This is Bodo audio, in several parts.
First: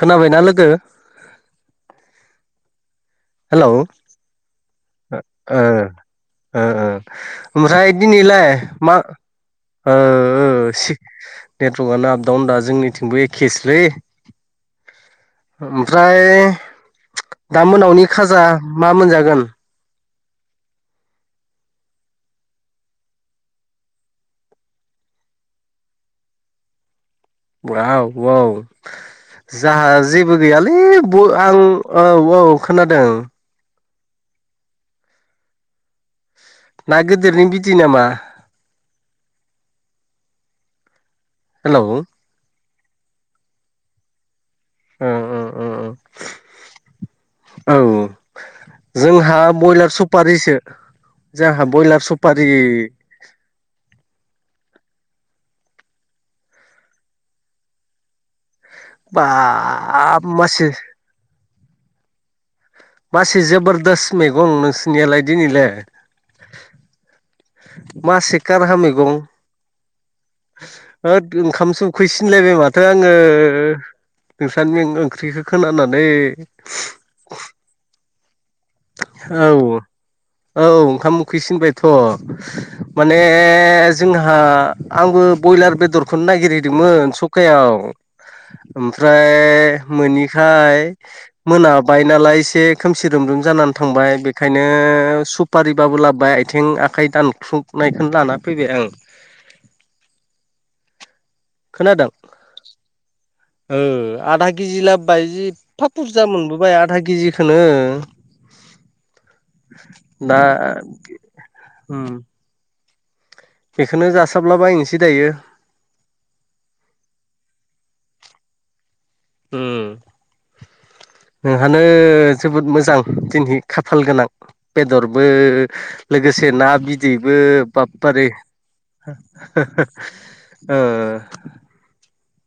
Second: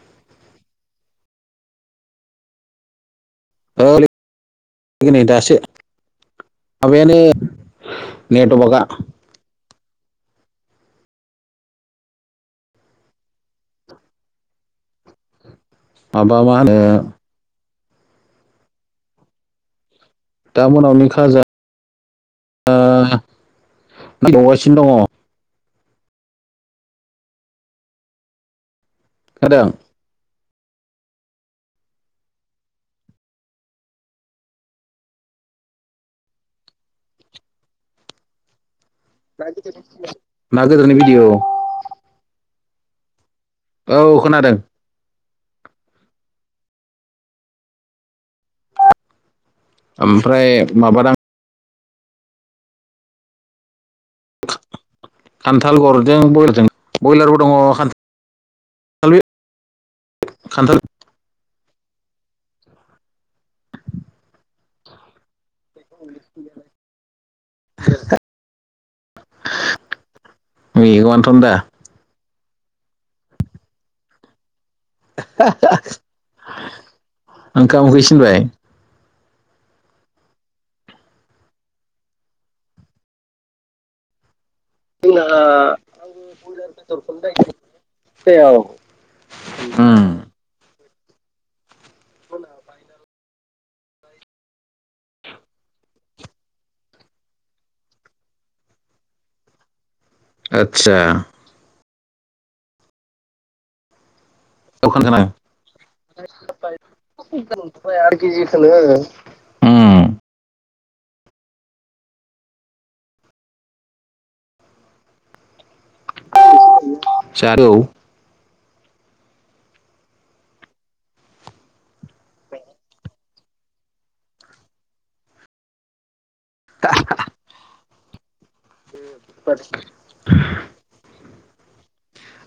खोनाबायना लोगो? हेलौ औ ओ नै दासो ओ ओ ओ माबायानो ओमफ्राय दिनैलाय नेटवर्कआ मा ओ ओ सि नेट्रकानो आप दावन दा जोंनिथिंबो एखेसोलै। ओमफ्राय माबा मा होनो दा मोनावनि खाजा मा मोनजागोन? दा मोनावनो खाजा आ अवगासिनो दङ। ब्राव बाव दङ खोनादों जाहा जेबो गैयालै बु आं औ औ खोनादों। ना गोदोरनि बिदै नामा? ना गोदोरनि बिदै औ हेलौ औ खोनादों। ओं ओं उम उम औ जोंहा बयलार ओमफ्राय सुपारिसो माबादां जोंहा बयलार सुपारि खान्थाल गरजों ब्रयलारजों ब्रयलारबो दंङ खान्थाल बाब मा एसे खान्थाल मासि जबोरदस्त मैगं नोंसोरनियालाय दिनैलै औ मा एसे काराहा मैगं मेगनथन होद दा ओंखामसो उखोयसिनलायबाय माथो आङो नोंसानि ओं ख्रिखो खोनानानै ओंखाम उहैसिनबाय औ औ ओंखाम उखैसिनबायथ' माने जोंहा आंबो बयलार बेदरखौनो नागिरहैदोंमोन सखायाव ओमफ्राय उम मोननि खाय मोनाबाय नालाय एसे खोमसि रोम रोम जानानै थांबाय बेखायनो सुपारिबाबो लाबोबाय आथिं आखाइ दानख्लुबनायखौनो लाना फैबाय आं आदसा खोनादों ओ आधा केजि खोनादों लाबोबाय एफा बुरजा मोनबोबाय आधा केजिखोनो केजिखोनो दा उम बेखोनो जासाबला बबायनोसै दायो। जा औ उम नोंहानो जोबोद मोजां दिनै खाफाल गोनां बेदरबो लोगोसे ना बिदैबो बाबपारे [unintelligible] ओ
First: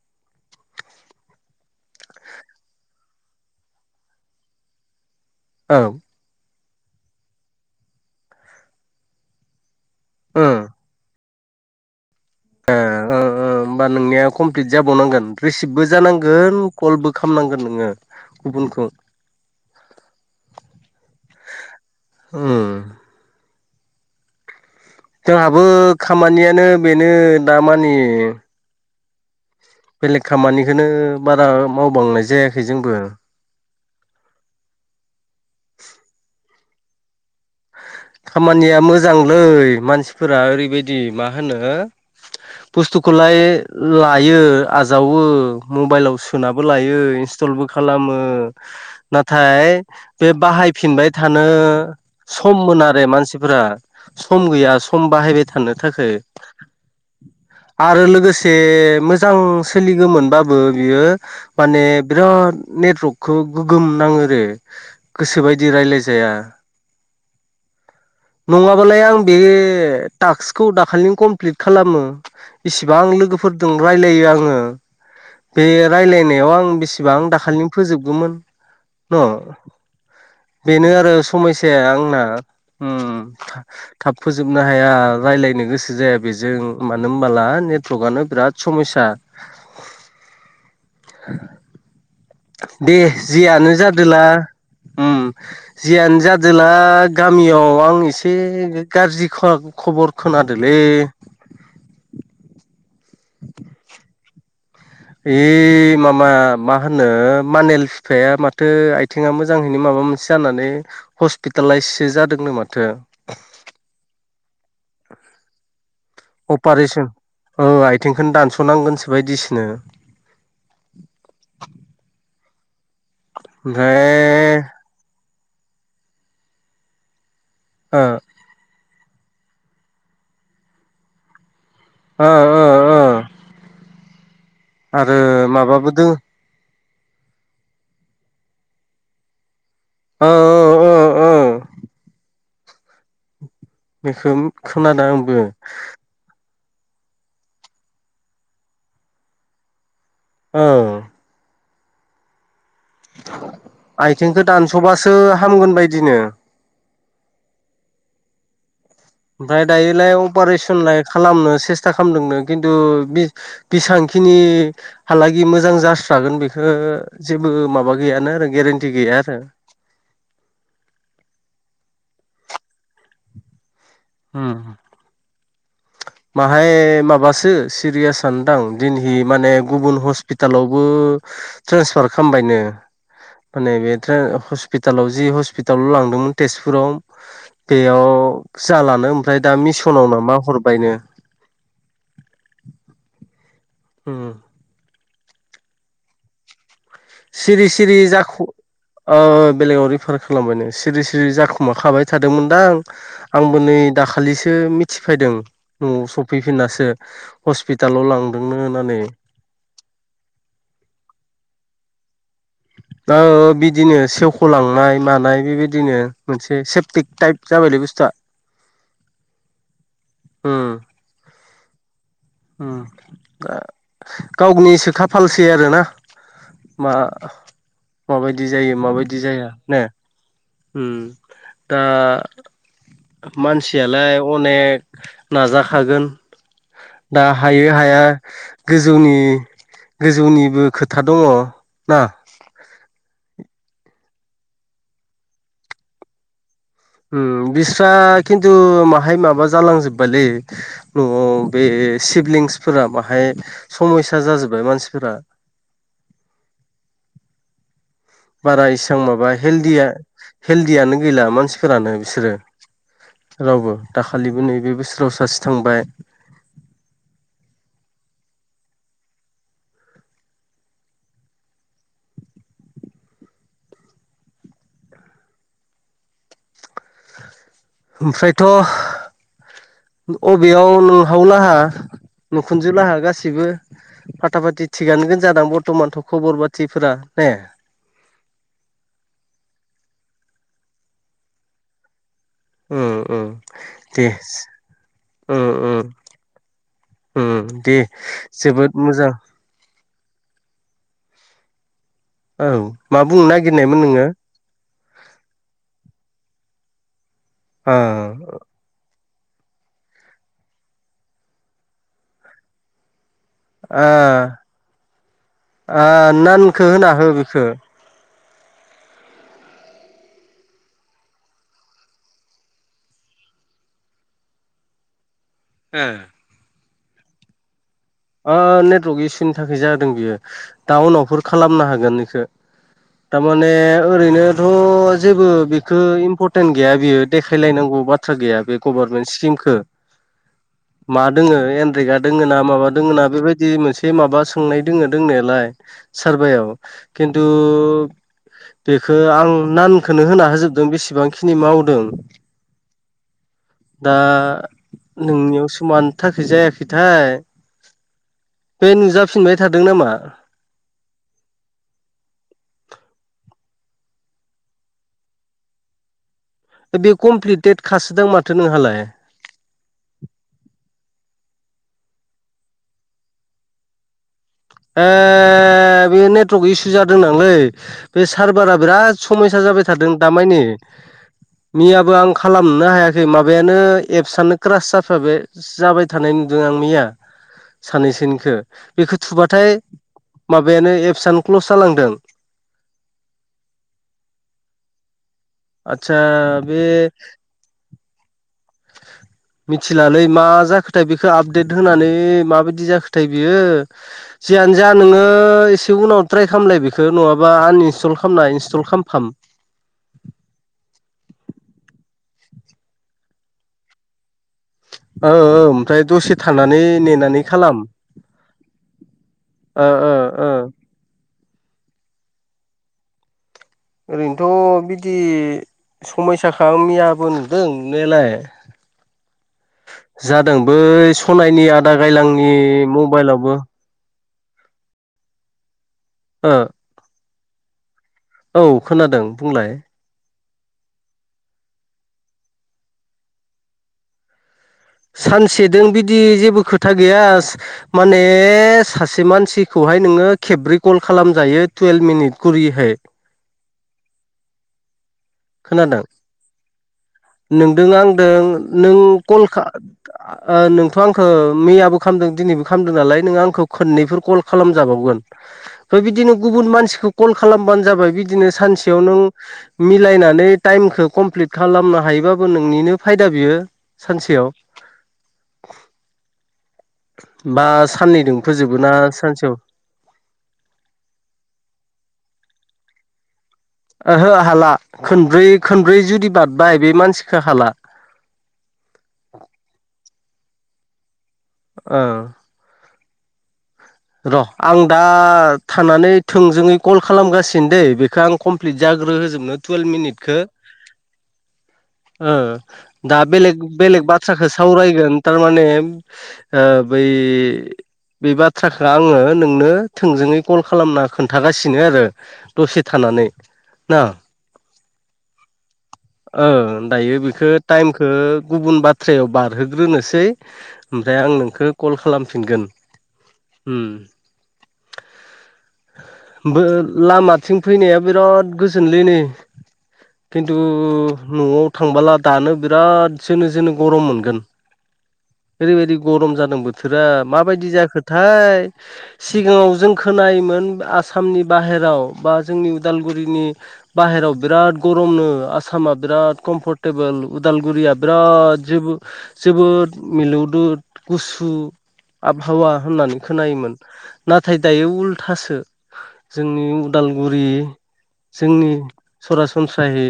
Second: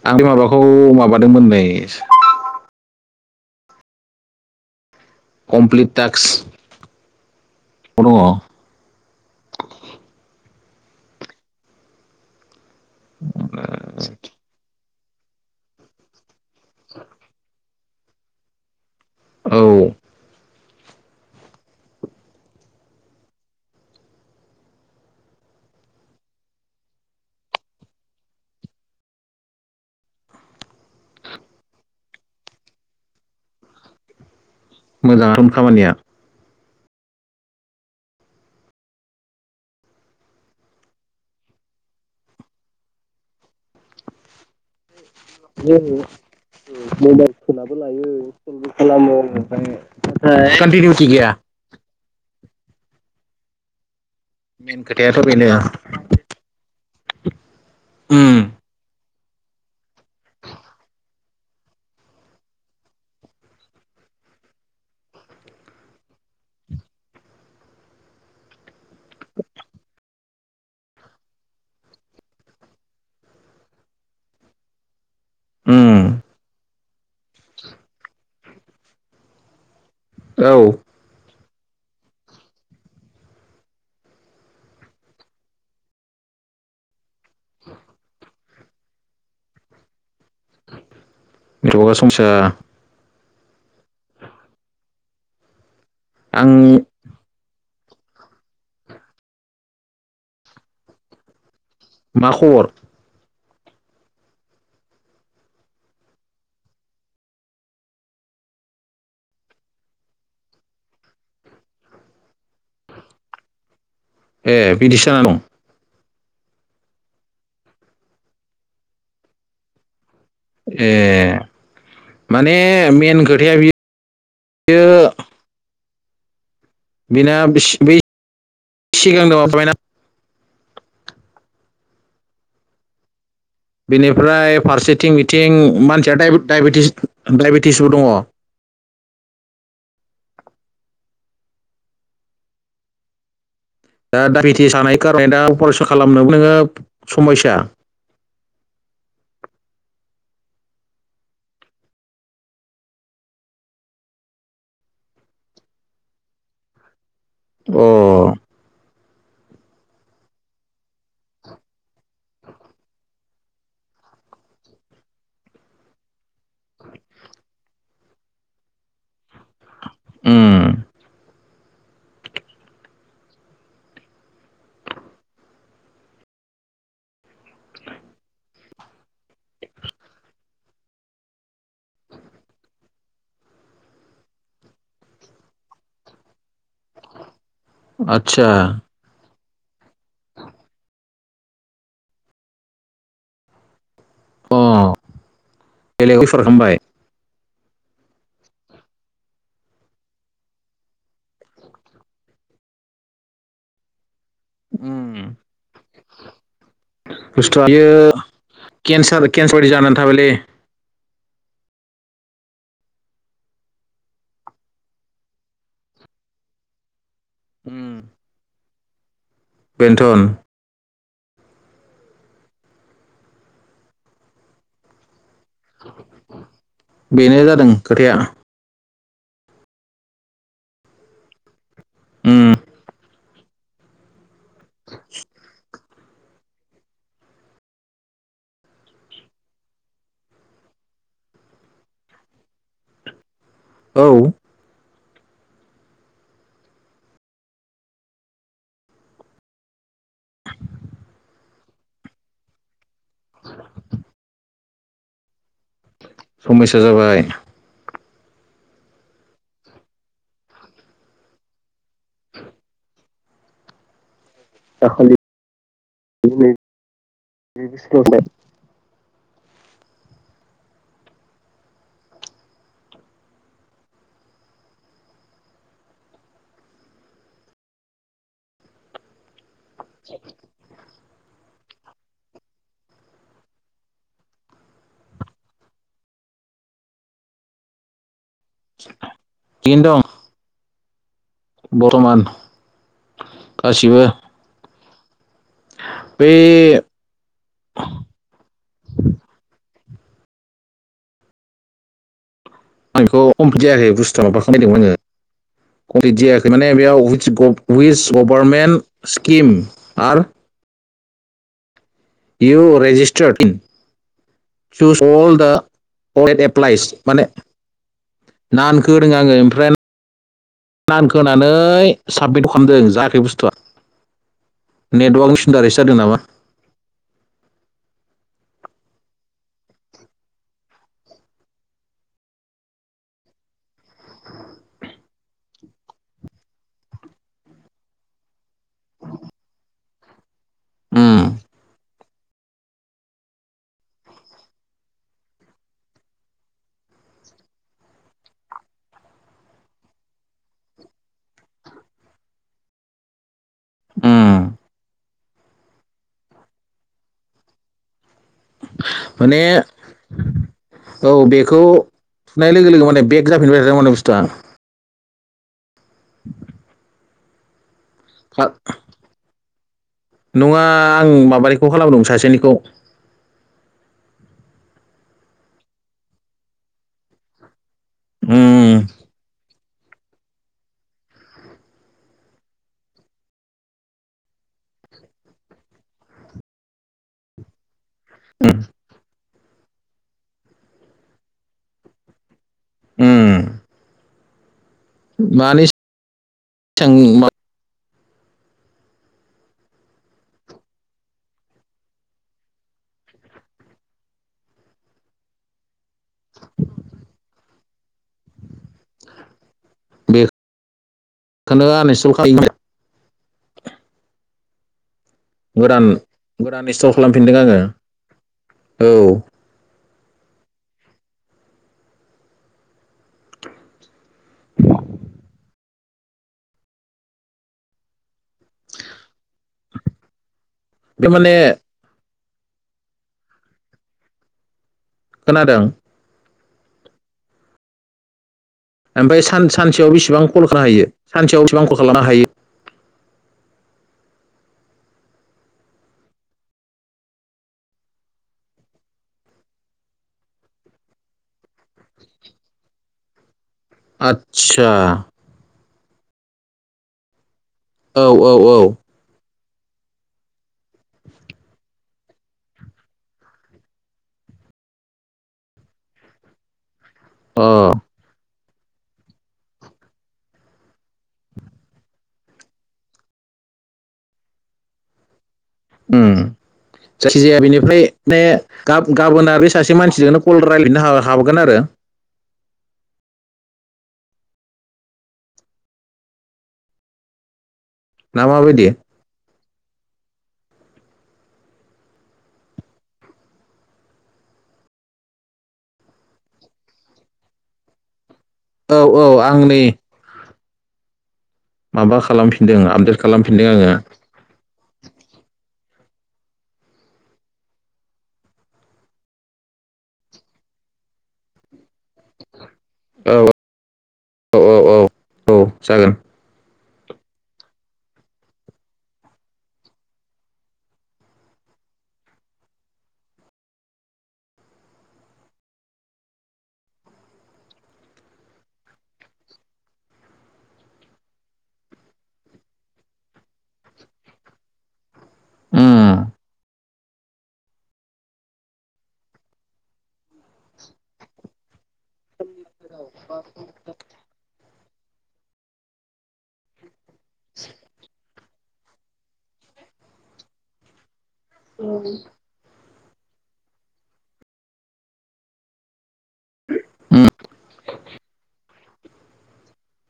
आं बे माबाखौ माबादोंमोन नै औ कमप्लिट टास्क दंङ' ओ ओ ओ होमबा नोंनिया कमप्लिट जाबावनांगोन रिसिभबो जानांगोन कलबो खालामनांगोन नोंङो गुबुनखौ औ ओं जोंहाबो खामानियानो बेनो दामानि बेलेग खामानिखौनो बारा मावबांनाय जायाखै जोंबो मोजां खामानिया खामानिया मोजांलै मानसिफोरा ओरैबायदि मा होनो बुस्थुखोलाय लायो। आजावो मबाइलाव सोनाबो लायो इन्स्टलबो खालामो नाथाय बे कन्टिनिउटि बाहायफिनबाय गैया थानो सममोन आरो मानसिफोरा सम गैया मेन सम खोथायाथ' बाहायबाय बेनो थानो थाखाय आरो उम लोगोसे मोजां सोलिगोमोन बाबो बियो माने बिराद नेटवर्कखौ गोगोम नांङो आरो गोसोबायदि रायलायजाया नंङाबालाय आं बे टास्कखौ दाखालि कमप्लिट खालामो इसिबां लोगोफोरजों रायलायो आंङो बे उम रायलायनायाव आं बेसेबां दाखालिनो फोजोबगौमोन न' औ बेनो आरो समयसाया आंना उम थाब फोजोबनो हाया रायज्लायनो गोसो जाया बेजों मानो होनबोला नेटवर्कआनो बिराद समाइसा [unintelligible] दे जियानो जादोला ओम जियानो आं जादोला गामियाव आं एसे गाज्रि खबर खोनादोलै मा खबर? [inaudible] ओइ मामा मा होनो मानेल फिफाया माथो आ आथिंया मोजाङैनो माबा मोनसे जानानै हस्पिटालाइससो जादोंनो माथो ए बिदिसो जाना दं अपारेसन औ आथिंखौनो दानस'नांगोनसो बादिसोनो ए माने मेन खोथाया बियो ओमफ्राय [unintelligible] बेना बै ओ [unintelligible] [unintelligible] ओ बेनिफ्राय फारसेथिं आरो बिथिं माबाबो दों मानसिया दाइबेटिसबो दङ ओ ओ ओ ओ दा बेखौ दडायबेटिस जानायनि खोनादों खारन आंबो दा अपारेसन खालामनो नोङो समयसा औ आथिंखौ दानस'बासो हामगोन बायदिनो अ ओमफ्राय दायोलाय अपारेशनलाय खालामनो सेस्था खालामदोंनो खिन्थु बिसांखिनि हालागि मोजां जास्रागोन बेखौ जेबो माबा गैयानो आरो गेरेन्टि गैया आरो ओम [inaudible] माहाय माबासो सिरियासआनो दां दिनहै माने गुबुन हस्पिटालावबो ट्रेन्सफार खामबायनो माने बे हस्पिटालाव जि हस्पिटालाव लांदोंमोन तेजपुराव बेयाव आदसा जालानो ओमफ्राय दा मिसनाव नामा हरबायनो [unintelligible] अ बेलेग रिफारेन्च खालामबाय सिरि सिरि जाख अ बेलेगाव रिफार खालामबायनो सिरि सिरि जाखुमाखाबाय थादोंमोनदां आंबो नै दाखालिसो उम मिथिफैदों न'आव सफैफिननासो बुस्थुआ बेयो हस्पिटालाव लांदोंनो होननानै [unintelligible] दा बिदिनो सेवख'लांनाय मानाय बेबायदिनो मोनसे सेफटिक टाइप उम जाबायलै बुस्थुआ [inaudible] बेनथन ओम ओम दा गावनिसो खाफालसै आरोना मा बेनो जादों खोथाया माबायदि जायो माबायदि जाया ने ओम दा उम मानसियालाय अनेक नाजाखागोन दा हायो हाया गोजौनि गोजौनिबो खोथा दङ ना औ बिस्रा खिन्थु बाहाय माबा जालांजोब्बायलै न'आव बे सिभलिंसफोरा बाहाय समयसा जाजोबबाय मानसिफोरा समासा जाबाय। बारा इसां माबा हेल हेलदियानो गैला मानसिफोरानो बिसोरो। रावबो दाखालिबो नैबे बोसोराव सासे थांबाय। [unintelligible] ओमफ्रायथ' अबेयाव नों हाव लाहा नोंखुनजो लाहा गासिबो फााथा फाटि थिगानो गोन जादों बरथमानथ' खबर बाथिफोरा ने? थिगैनो दं। बरथमान। ओम ओम देस ओम ओम बे ओम दे जोबोद मोजां। ओं आं बेखौ कमप्लिट जायाखै बुस्थुवआ माबा खालामनायदोंमोन आङो कमप्लिट जायाखै माने बेयाव उथ ओ गब उइिस गभर्मेन्ट स्किम आरो आर इउ रेजस थार आ थुस अल दा आ अ नानखौ एप्लाइस होना हो माने बेखौ नानख होदों आङो ओमफ्राय नानखोनै साबमिट खालामदों जायाखै बुस्थुआ। नेटवार्कनि इसुनि दारैसो जादों नामा? ओ नेटवर्क इसुनि थाखाय जादों बियो डाउनावफोर खालामनो हागोन इखौ। थारमाने ओरैनोथ' जेबो बेख इम्परटेन्ट गैया बियो देखायलायनांगौ बाथ बाथ्रा गैया बे गभारमेन सिकिम खौ उम मादों एरेा दङा माबा दोङ ना बेबायदि मोनसे माबा सोंनाय दोङो दोंनायालाय। सारभायाव खिन्थु बेखौ आं नानखौनो होना होजोबदों बेसेबांखिनि मावदों। दा उम नोंनियाव मिनि थाखाय जायाखैथाय। बे नुजाफिनबाय माने थादों नामा? औ बेखौ सुनाय लोगो लोगो माने बेग जाफिनबाय थादों माने बुस्थुआ। बे कमप्लिटेट खासोदां माथो नोंहालाय? नङा आं माबानिखौ खालामदों सासेनिखौ। ए बे नेटवर्क इसु जादों नांलै। बे सारभारा उम बिराद समयसा जाबाय थादों दामानि। मैयाबो आं खालामनोनो हायाखै माबायानो एपसनो क्रासाबाय। जाबाय थानाय नुदों आं मैया। सानैनसोनिखौ बेखौ थुबाथाय माबायानो एबसनो क्लस जालांदों। ओम आतसा बे सिगां मिथिलालै मा जाखोथाय बेखौ आपडेट होनानै माबायदि जाखोथाय बियो। जियानो जा नोङो एसे उनाव ट्राइ खालामलाय बेखौ नङाबा आनइनस्टल खालामना इनस्टल खालामफाम। खो आन इनसथल खायो। ओ ओ ओमफ्राय गोदान दसे थानानै गोदान इनस्टल नेनानै खालामफिनदों आङो खालाम। औ ओं ओं ओं ओरैनोथ' बिदि समयसााख मैयाबो नुदों नुनायालाय। जादों बै बे माने सनानि आदा गायलांनि मबाइलावबो। खोनादों? ओ औ खोनाद ओमफ्राय सान सानसेयाव बेसिबां कल खालामनो हायो सानसेयाव बेसेबां कल लानो हायो? सानसेजों बिदि जेबो खोथा गैया। माने सासे मानसिखौहाय नोङो खेब्रै कल खालामजायो टुयेल्भ मिनिट कररिहाय। आदसा। खोनादों? नोंदों औ आंदों औ औ नों कल खा नोंथ' आंखौ मैयाबो खालामदों दिनैबो खालामदों नालाय नोंो आंखौ खननैफोर कल खालामजाबावगोन। बेम बिदिनो गुबुन मानसिखौ कल अ खालामबानो जाबाय बिदिनो सानसेयाव नों मिलायनानै टाइमखौ कमप्लिट खालामनो हायोबाबो नोंनिनो फायदा बियो सानसेयाव। जायखिजाया बा बेनिफ्राय साननैजों मे फोजोबो ना गाबोन सानसेयाव आरो बे सासे मानसिजोंनो कल रायज्लायनो हाबगोन आरो। ओहो हाला खनब्रै खनब्रै जुदि बारबाय बे मानसिखो हाला। ना माबायदि? [inaudible] र' आं दा थानानै थोंजोङै कल खालामगासिनो द बेखौ आं कमप्लिट औ औ आं जाग्रोजोबनो नै टुवेल्भ मिनिटखौ। माबा अ खालामफिनदों आपडेट दा बेल खालामफिनदों आङो बेलग ब बाथ्राखौ सावरायगोन थारमाने बै बे बाथ्रा बाथ्राखौ आङो नोंनो थोंजोङै कल खालामना खोन्थागासिनो आरो। दसे थानानै औ ना। औ जागोन ओं दायो बेखौ टाइमखौ गुबुन बाथ्रायाव बारहोग्रोनोसै। ओमफ्राय आं नोंखौ कल खालामफिनगोन। उम लामाथिं फैनाया बिराद गोजोनलै नै खिन्थु न'आव थांबोला दानो बिरादसोनो जोंो गरम मोनगोन। ओरैबायदि गरम उम जादों बोथोरा माबायदि जाखो थायथाय सिगाङाव जों खोनायोमोन। आसामनि बाहेराव बा जोंनि उदालगुरिनि बाहेरायाव बिराद गरमनो आसामा बिराद कमफर्ट टेबोल उदालगुरिया बिराद जोबो जोबोद मिलौदु गुसु औ। हावा होननानै खोनायोमोन नाथाय दायो उल्थासो जोंनि उदालगुरि जोंनि सरासनस्रायै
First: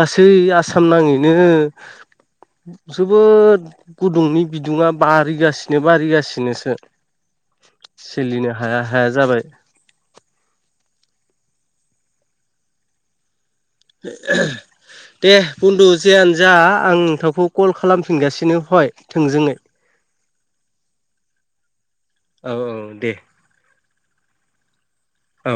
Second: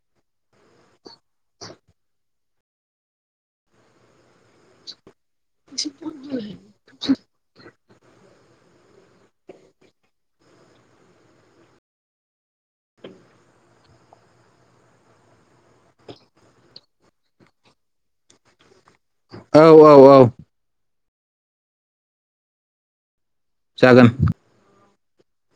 गासै आसाम नाङैनो जोबोद गुदुंनि बिदुङा बारिगासिनो बारिगासिनोसो। सोलिनो हाया हाया जाबाय। [inaudible] दे बन्दु जेयानो जा आं नोंथावखौ कल खालामफिनगासिनो हय थोंजोङै। औ औ औ। औ औ दे। जागोन औ।